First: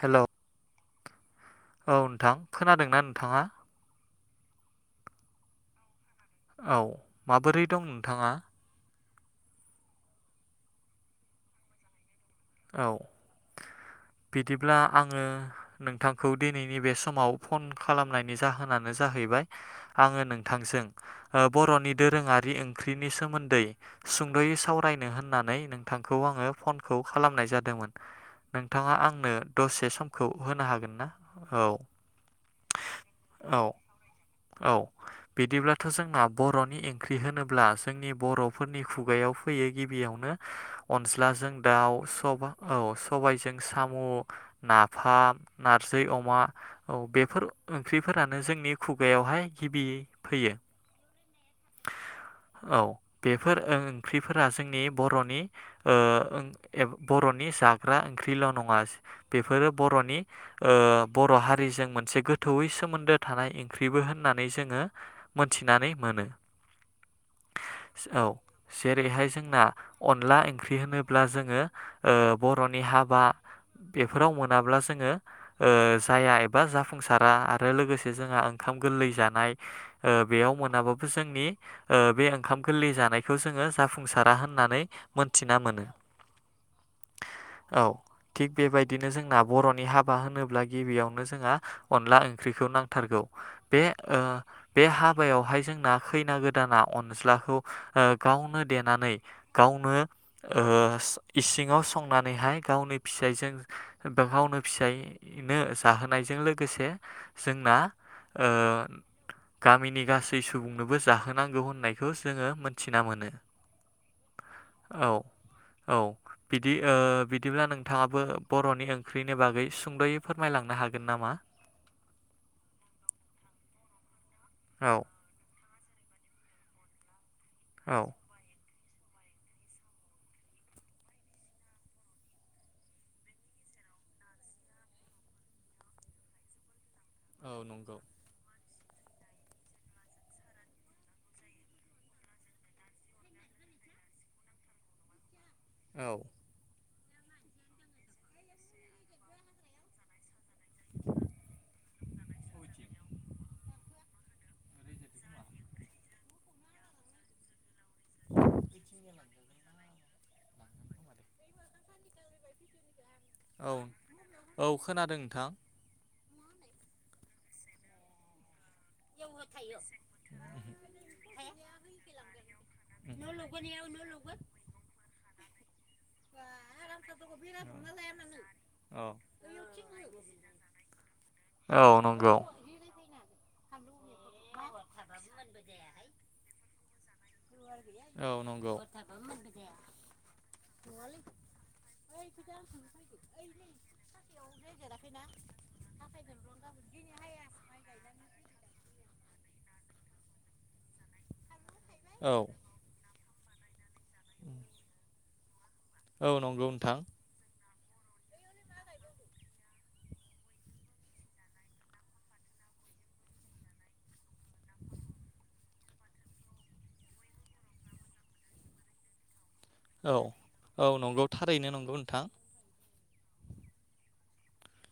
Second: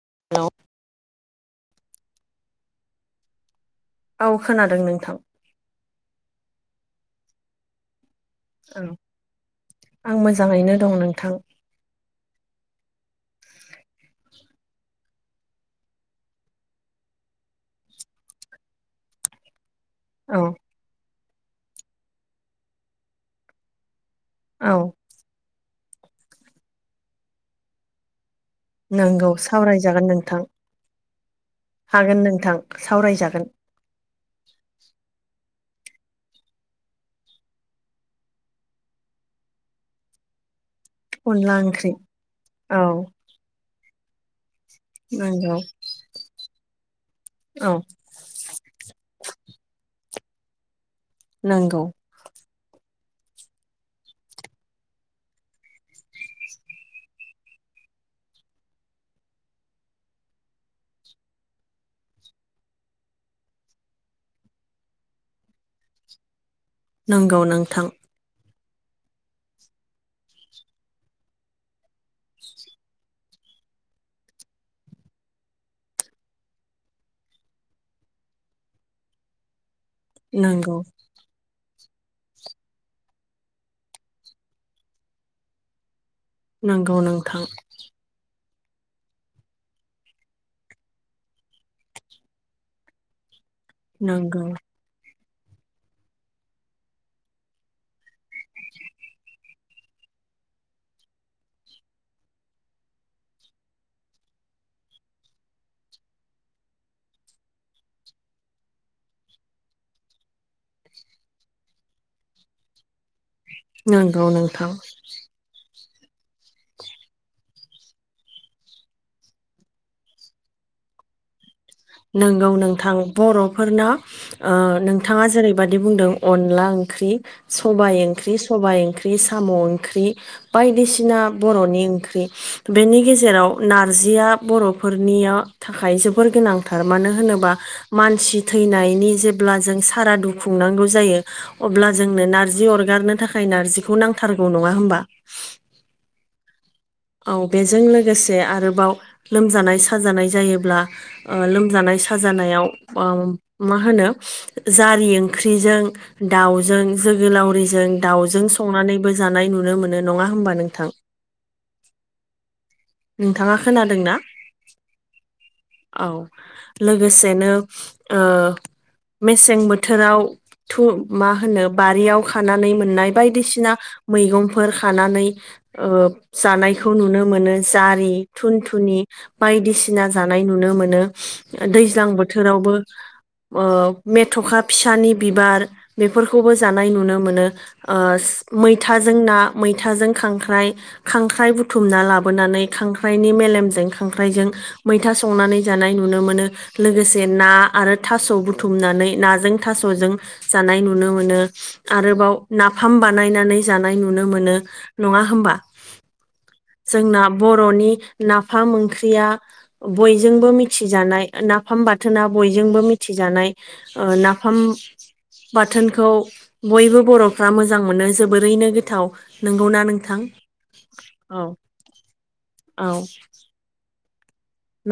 हेल' औ हेलौ नोंथां खोनादोंना नोंथाङा? औ खोनादों नोंथां। औ माबोरै दं नोंथाङा? औ आं मोजाङैनो दं नोंथां। औ बिदिब्ला आङो नोंथांखौ दिनैनि बे समाव फन खालामनायनि जाहोना नो जाहैबाय आङो औ नोंथांजों बर'नि दोरोङारि ओंख्रिनि सोमोन्दै सुंद'यै औ सावरायनो होननानै नोंथांखौ आङो फनखौ खालामनाय जादोंमोन। नोंथाङा नंगौ आंनो दसे सावरायजागोन समखौ नोंथां होनो हागोन ना? औ हागोन नोंथां सावरायजागोन। औ औ बिदिब्लाथ' जोंना बर'नि ओंख्रि होनोब्ला जोंनि बर'फोरनि खुगायाव फैयो गिबियावनो अनज्लाजों अनला ओंख्रि दाउ, सबा औ सबायजों साम' नाफाम, नंगौ नारजि अमा, औ बे फोर औ ओंख्रिफोरानो जोंनि खुगायावहाय गिबि फैयो। नोंगौ। औ बेफोर ओंख्रिफोरा जोंनि बर'नि ओ ओं ए बर' नि जाग्रा ओंख्रिल' नङा बेफोरो बरनि ओ बर' हारिजों मोनसे गो थौयै सोमोन्दो थानाय ओंख्रिबो होननानै जोङो मोनथिनानै मोनो। नोंगौ नोंथां। औ जेरैहाय जोंना अनला ओंख्रि होनोब्ला जोङो बर'नि हाबा बेफोराव मोनाब्ला जोङो ओ जाया एबा जाफुंसारा आरो लोगोसे जोंहा ओं खाम गोरलै जानाय ओ बेयाव नंगौ मोनाबाबो नि ओ बे ओंखाम गोरलै जानायखौ जोङो जाफुंसारा होननानै मोनथिना मोनो। नोंगौ नोंथां। औ थिग बेबायदिनो जोंना बर'नि हाबा होनोब्ला गिबियावनो जोंहा अनला ओंख्रिखौ नांथारगौ। बे ओ नंगौ बे हाबायावहाय जोंना खैना गोदाना अनज्लाखौ ओ गावनो देनानै गावनो ओ इसिङाव संनानैहाय गावनि फिसाइजों गावनो फिसाय नो जाहोनायजों लोगोसे जोंना ओ गामिनि गासै सुबुंनोबो जाहोनांगौ होननायखौ जोङो मोनथिना मोनो। नोंगौ नोंथां। औ औ। बिदि ओ बिदिब्ला नोंथाङाबो बर'नि ओंख्रिनि बागै सुंद'यै फोरमायलांनो हागोन नामा? नोंगौ नोंथां बर'फोरना ओ औ नोंथाङा जेरै बादि बुंदों अनला ओंख्रि सबाइ औ ओंख्रि सबाइ ओंख्रि साम' ओंख्रि बायदिसिना बर'नि ओंख्रि बेनि गेजेराव नार जिया बर'फोरनियाव थाखाय जोबोर गोनां थार। मानो होनोबा औ नंगौ मानसि थैनाय नि जेब्ला जों सारादु खुंनांगौ जायो अब्ला जोंनो नारजि अरगारनो थाखाय नारजिखौ नांथारगौ नङा होमबा? औ औ बेजों लोगोसे आरोबाव लोमजानाय साजानाय जायोब्ला ओ लोमजानाय साजानायाव अ मा होनो जारि ओंख्रिजों दावजों जोगोलावरिजों दाउजों संनानैबो जानाय नुनो मोनो नङा होमबा नोंथां? नोंथाङा औ खोनादोंना? औ खोनादों नोंथां औ लोगोसेनो ओ मेसें बोथोराव थु मा होनो बारियाव खानानै मोननाय बायदिसिना मैगंफोर खानानै ओ खौ नुनो मोन जारि थुन थुनि बायदिसिना जानाय नुनो मोनो औ दैज्लां नंगौ बोथोराव ओ मेथ'खा फिसानि बिबार बेफोरखौबो जा नाय नुनो मोनोम ओ औ नंगौ मैथाजों ना मैथाजों खांख्राइ खांख्राइ बुथुमना लाबोनानै खांख्राइनि मेलेमजों खांख्राइजों मैथा संनानै जानाय नुनो मोनो लोगोसे ना आरो थास' बुथुमनानै नाजों थास'जों जानानै नुनो आरोबाव औ नाफाम बानायनानै जानाय नुनो मोनो नङा होनबा औ नंगौ नोंथां जोंना बर'नि नाफ ओंख्रिया बयजोंबो मिानाय नाफाम बाथोना बयजोंबो मिथिजानाय ओ नाफाम बाथोनखौ बयबो बर'फ्रा मोजां मोनो जोबोरैनो गोथाव नंगौना औ नोंथां औ नंगौ औ थारैनो नंगौ नोंथां औ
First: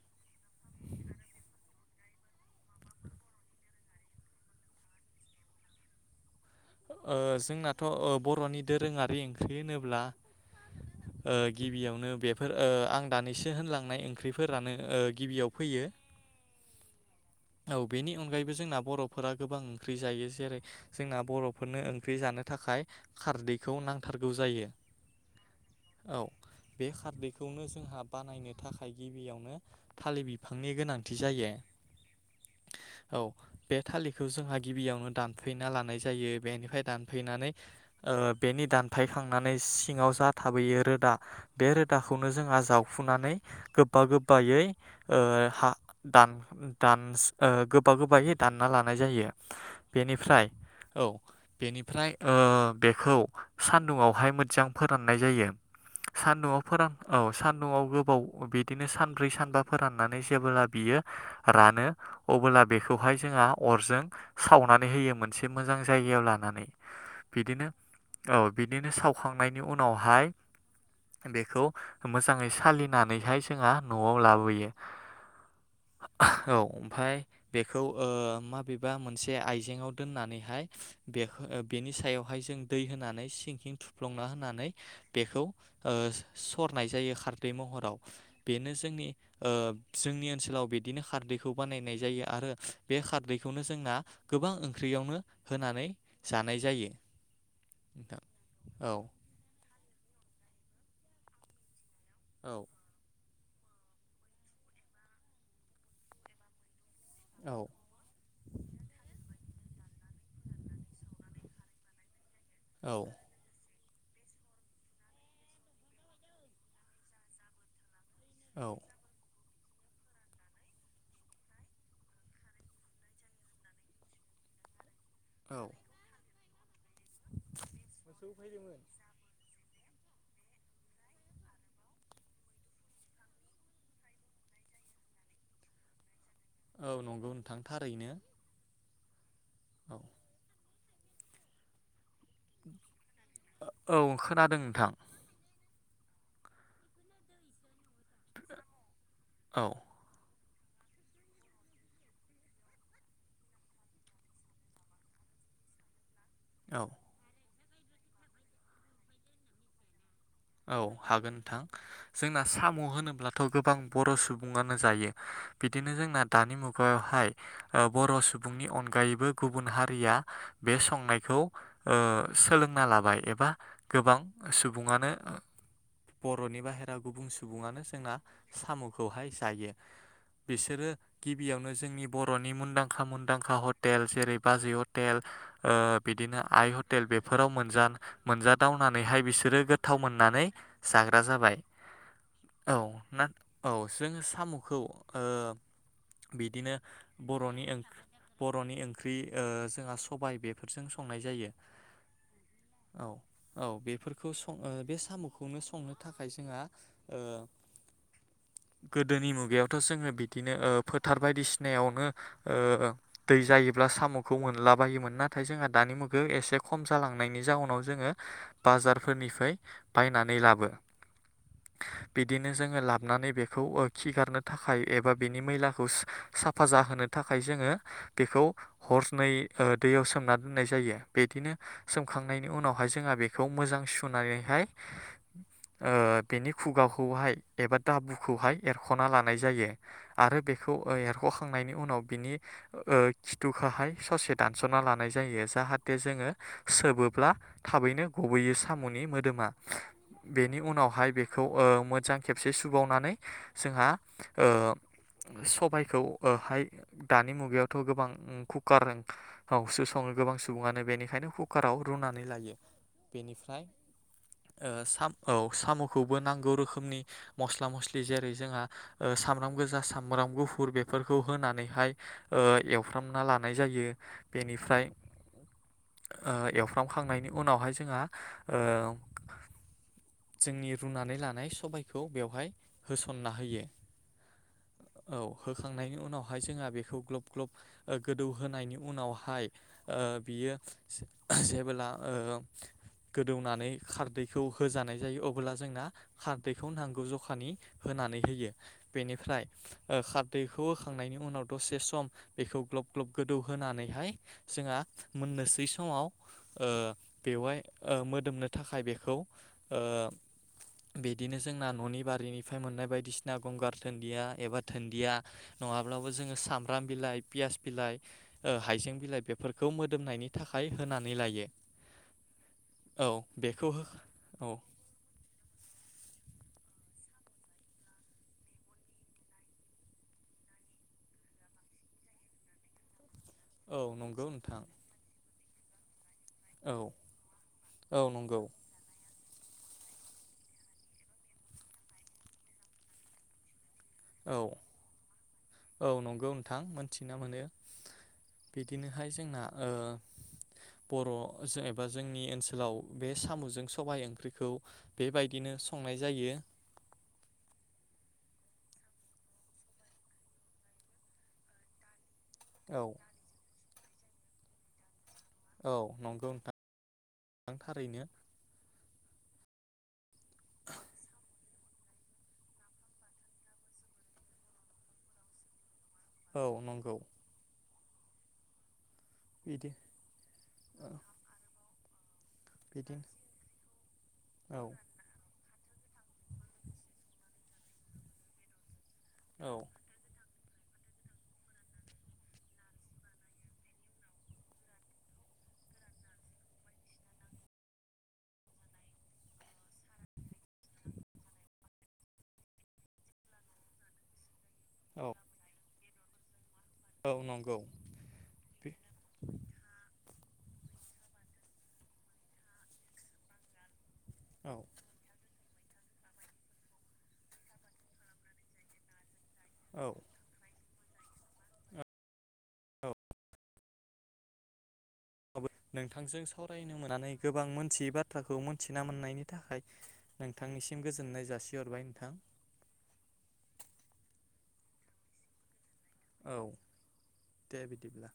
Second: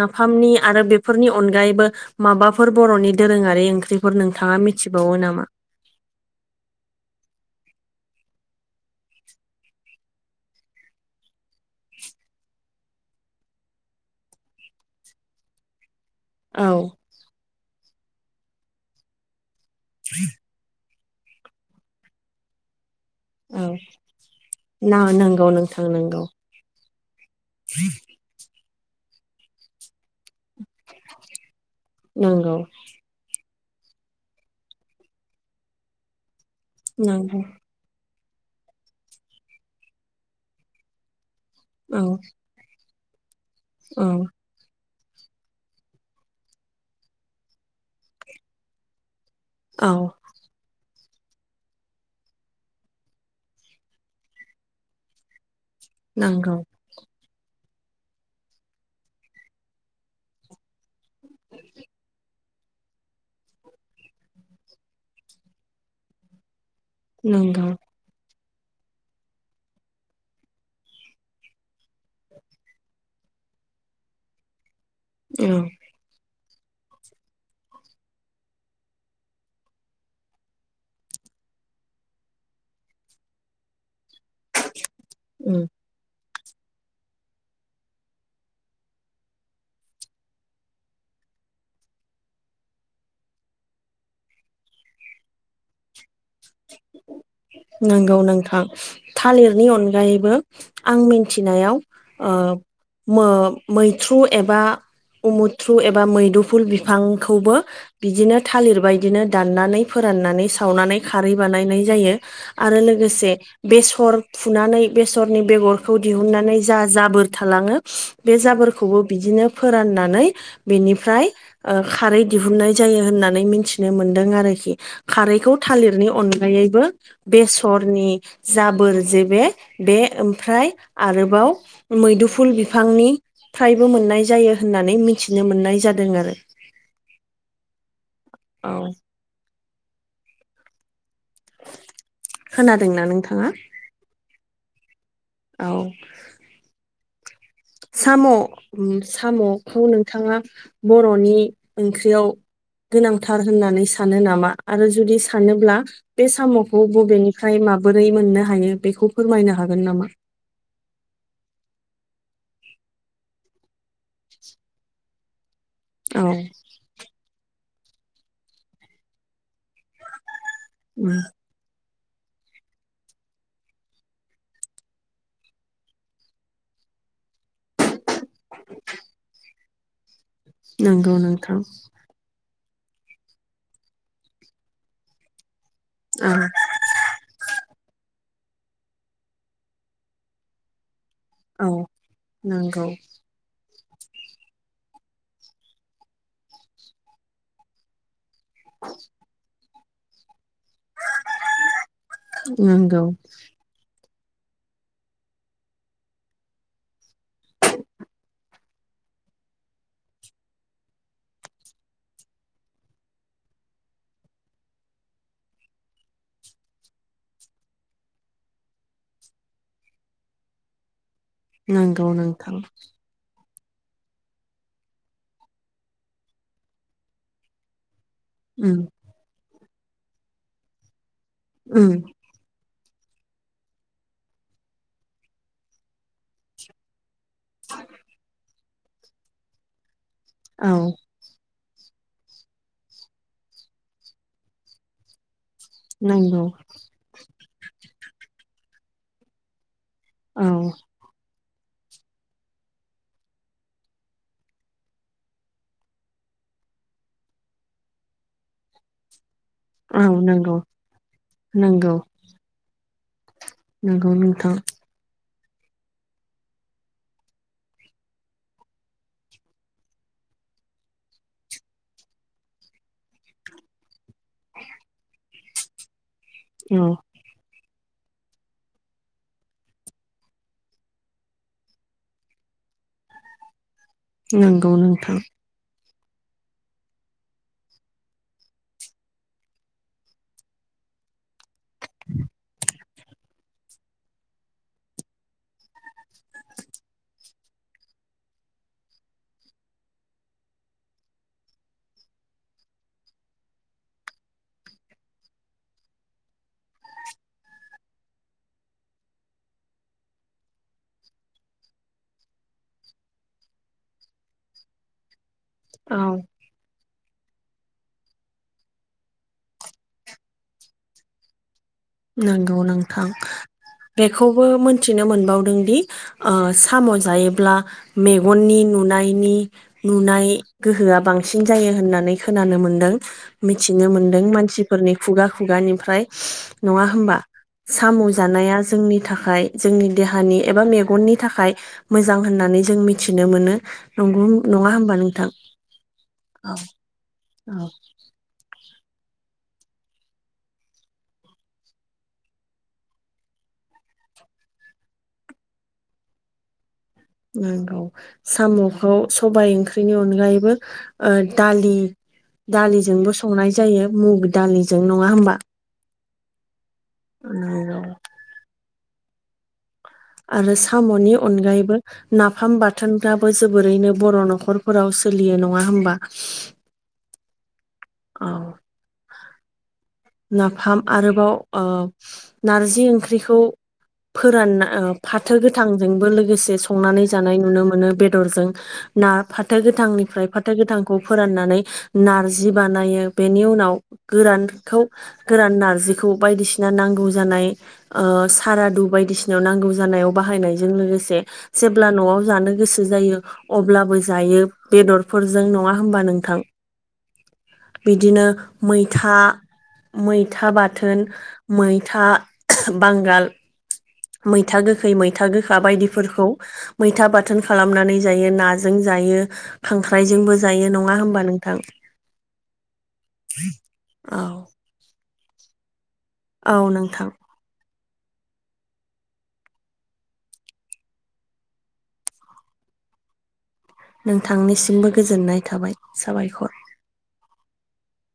नाफामनि आरो बेफोरनि अनगायैबो माबाफोर बर'नि दोरोङारि ओंख्रिफोर नोंथाङा मिथिबावो नामा ओ जोंनाथ' ओ बर'नि दोरोङारि ओंख्रि होनोब्ला ओ गिबियावनो बेफोर ओ आं दानैसो होनलांनाय ओंख्रिफोरानो गिबियाव फैयो ओ औ औ बेनि अनगायैबो जोंना बर'फोरा गोबां ओंख्रि जायो जेरै जोंना बर' फोरनो ओंख्रि जानो थाखाय औ खारदैखौ नांथारगौ जायो ना नंगौ नोंथां औ नंगौ बे खारदैखौनो जोंहा बानायनो थाखाय गिबियावनो थालिर बिफांनि गोनांथि जायो नंगौ औ बे थालिरखौ जोंहा गिबियावनो दानफैना लानाय जायो बेनिफ्राय नंगौ दानफैनानै ओ बेनि दानफायखांनानै सिङाव जा थाबोयो रोदा बे औ रोदाखौनो जोंआ जाव फुनानै गोबा औ गोबायै ओ हा दान दान गोबा गोबायै दानना लानाय जायो औ बेनिफ्राय औ बेनिफ्राय ओ बेखौ सान्दुंवहाय मोजां फोराननाय जायो नंगौ सान्दुंआव फोरान औ सान- दुंआव गोबाव बिदिनो सानब्रै सानबा फोराननानै जेबोला बियो रानो अबोला बेखौहाय जोंहा अरजों सावनानै होयो मोनसे मोजां जायगायाव लानानै नोंगौ बिदिनो औ बिदिनो सावखांनायनि उनावहाय बेखौ मोजाङै सालिनानैहाय जोंहा न'आव लाबोयो औ औ ओमफाय बेखौ माबेबा मोनसे आइजेंआव दोननानैहाय बेखौ बेनि सायावहाय जों दै होनानै सिं सिं थ फ्लंना होनानै बेखौ औ सरनाय जायो खारदै महराव बेनो जोंनि ओ जोंनि ओनसोलाव बिदिनो खारदै बिखौ बानायनाय जायो आरो बे खारदैखौनो जोंना गोबां ओंख्रियावनो होनानै जानाय जायो नंगौ नोंथां औ थालिरनि अनगायैबो आं मिथिनायाव ओ औ मो मैथ्रु एबा उमुथ्रु एबा मैदुफुल बि फांखौबो औ बिदिनो थालिर बायदिनो दाननानै फोराननानै सावनानै खारै बानायनाय जायो आरो औ लोगोसे बे स सर फुनानै बेसरनि बेगरखौ दिहुननानै जा जाबोर थालाङो बे औ जाबोरखौबो बिदिनो फोराननानै बेनिफ्राय खारै दिहुननाय जायो होननानै मिथिनो मोनदों आरो खारै औ थालिरनि अनगायैबो बेसरनि जाबोर जे बे बे ओमफ्राय आरोबाव मैदुफुल बिफांनि फ्रायबो मोननाय जायो होननानै मि मिथिनो मोननाय जादों आरो औ नंगौ नोंथां थारैनो औ औ खोनादोंना नोंथाङा थां औ साम' ओम औ साम'खौ नोंथाङा बर'नि ओंख्रियाव गोनांथार होननानै सानो नामा आरो जुदि सानोब्ला बे साम'खौ औ बबेनिफ्राय माबोरै मोननो हायो बेखौ फोरमायनो हागोन नामा औ हागोन नोंथां जोंना साम' होनोब्लाथ' गोबां बर' सुबुङानो जायो बिदिनो जोंना औ दानि मुगायावहाय ओ बर' सुबुंनि अनगायैबो गुबुन हारिया बे उम संनायखौ ओ सोलोंना लाबाय एबा गोबां सुबुङानो ओ बर'नि बाहेरायाव गुबुं सुबुङानो जोंना साम'खौहाय जायो बिसोरो नंगौ नोंथां गिबियावनो जोंनि बर'नि मुंदांखा मुंदांखा हटेल जेरै बाजै हटेल औ बिदिनो आइ हटेल बेफोराव मोनजा मोनजा दावनानैहाय बिसोरो गोथाव मोननानै जाग्रा जाबाय औ औ नंगौ ना औ जोङो साम'खौ बिदिनो बर'नि ओं बर'नि ओंख्रि ओ जोंहा सबाय बे बेफोरजों संनाय जायो नंगौ औ औ स बे साम'खौनो संनो थाखाय जोंहा ओ गोदोनि मुगायावथ' जोङो बिदिनो ओ फोथार बायदिसिनायावनो ओ दै जायो साम'खौ मोनला बायोमोन नाथाय जोंहा दानि मुगायाव एसे खम जालांनायनि जाउनाव जोङो बाजार फोरनिफ्राय बायनानै लाबो नोंगौ नोंथां खौ खिगारनो थाखाय एबा बिनि मैलाखौ साफा जाहोनो थाखाय जोङो बेखौ उम हरनै दैयाव सोमना दोननाय जायो बिदिनो उम सोमखांनायनि उनाव बेवहाय जोंहा बेखौ मोजां सुनानैहाय ओ बेनि खुगाखौहाय एबा दाबुखौहाय एरख'ना लानाय जायो आरो औ बेखौ एरख'खांनायनि उनाव बिनि ओ खिथुखौहाय ससे दानस'ना लानाय जायो जाहाथे जोङो नंगौ सोबोब्ला थाबैनो गबैयो साम'नि मोदोमा औ बेनि उनावहाय बे खौ ओ मोजां खेबसे सुबावनानै जोंहा ओ सबायखौ हाय दानि मुगायावथ' गोबां कुकार आवसो औ सङो गोबां नंगौ सुबुङानो बेनिखायनो कुकाराव नंगौ रुनानै लायो बेनिफ्राय नंगौ नोंथां ओ साम औ साम'खौबो नांगौ रोखोमनि मस्ला मस्लि जेरै जोंहा सामब्राम गोजा सामब्राम सामब्राम गुफुर बेफोरखौ होनानैहाय ओ एवफ्रामना लानाय जायो बेनिफ्राय औ एवफ्रामखांनायनि उनावहाय जोंहा ओ जोंनि रुनानै लानाय सबायखौ बेवहाय होसनना होयो नंगौ औ नोंथां होखांनायनि उनावहाय जोंहा बेखौ ग्लब ग्लब ओ गोदौ होनायनि उनावहाय ओ बियो जेबोला ओ गोदौनानै खारदैखौ होजानाय जायो अबोला जोंना खारदैखौ नांगौ जखानि होनां नानै होयो बेनिफ्राय ओ खारदैखौ होखांनायनि उनाव दसे सम बेखौ ग्लब ग्लब गोदौ होनानैहाय जोंहा मोननोसै समाव ओ बेवहाय ओ मोदोमनो थाखाय बेखौ ओ बिदिनो जोंना न'नि बारिनिफ्राय मोननाय बायदिसिना गंगार दन्दिया एबा दोनन्दिया औ नङाब्लाबो जोङो साम ब्राम बिलाइ पियास बिलाइ ओ हाइजें बिलाइ बेफोरखौ मोदोमनायनि थाखाय होनानै लायो। नंगौ नोंथां औ बेखौ हो बेखौबो औ मोनथिनो मोनबावदों दि ओ साम' जायोब्ला मेगननि नुनायनि नुनाय गोहोआ बांसिन जायो। होननानै खोनानो मोनदों औ मिथिनो मोनदों नंगौ नोंथां मानसिफोरनि खुगा खुगानिफ्राय औ नङा होमबा साम' औ नंगौ जानाया जोंनि थाखाय थाखाय जोंनि देहानि एबा मेगननि थाखाय मोजां होननानै जों मिथिनो मोनो। नंगौ औ नङा होनोमबा नोंथां औ नंगौ औ नोंथां मोनथिना मोनो औ। बिदिनोहाय जोंना ओ बर' एबा जोंनि ओनसोलाव बे साम'जों सबाय ओंख्रिखौ बेबायदिनो संनाय जायो नंगौ साम'खौ सबाय ओंख्रिनि अनगायैबो ओ दालि औ दालिजोंबो संनाय जायो मुग दालिजों नङा होमबा औ नंगौ नोंथां नों थारैनो आरो साम'नि अनगायैबो नाफाम बाथोनफ्राबो जोबोरैनो बर' न'खरफोराव सोलियो नङा होमबा औ नंगौ औ बिदि नाफाम आरोबाव ओ नारजि बिदिनो ओंख्रिखौ औ फोरानना फाथो गोथांजोंबो लोगोसे संनानै जा नाय नुनो मोनो बेदर जों ना औ फाथो गोथांफ्राय फाथो गोथांखौ फोराननानै नारजि बानायो बेनि उनाव गोरानखौ गोरान नारजिखौ बायदिसिना नांगौ जानाय ओ सारादु बायदिसिनााव नांगौ जानायाव बाहायनायजों लोगोसे जेब्ला न'आव जानो गोसो जायो अब्लाबो जायो। औ बेदरफोरजों नङा होमबा नोंथां औ नंगौ बिदिनो मैथा मैथा बाथोन मैथा बांगाल औ मैथा गोखै मैथा गो खा बायदिफोरखौ मैथा बाथोन खालामनानै जायो नाजों जायो औ खांख्राइजोंबो जायो नङा ङा होमबा नोंथां औ नोंथांजों औ सावरायनो नोंथां मोननानै गोबां मोनथियो बा बाथ्राखौ मोनथिना मोननायनि थाखाय नोंथांनिसिम गोजोननाय जासिहरबाय नोंथां नोंथांनिसिमबो गोजोननाय थाबाय साबायखर। औ दे बिदिब्ला।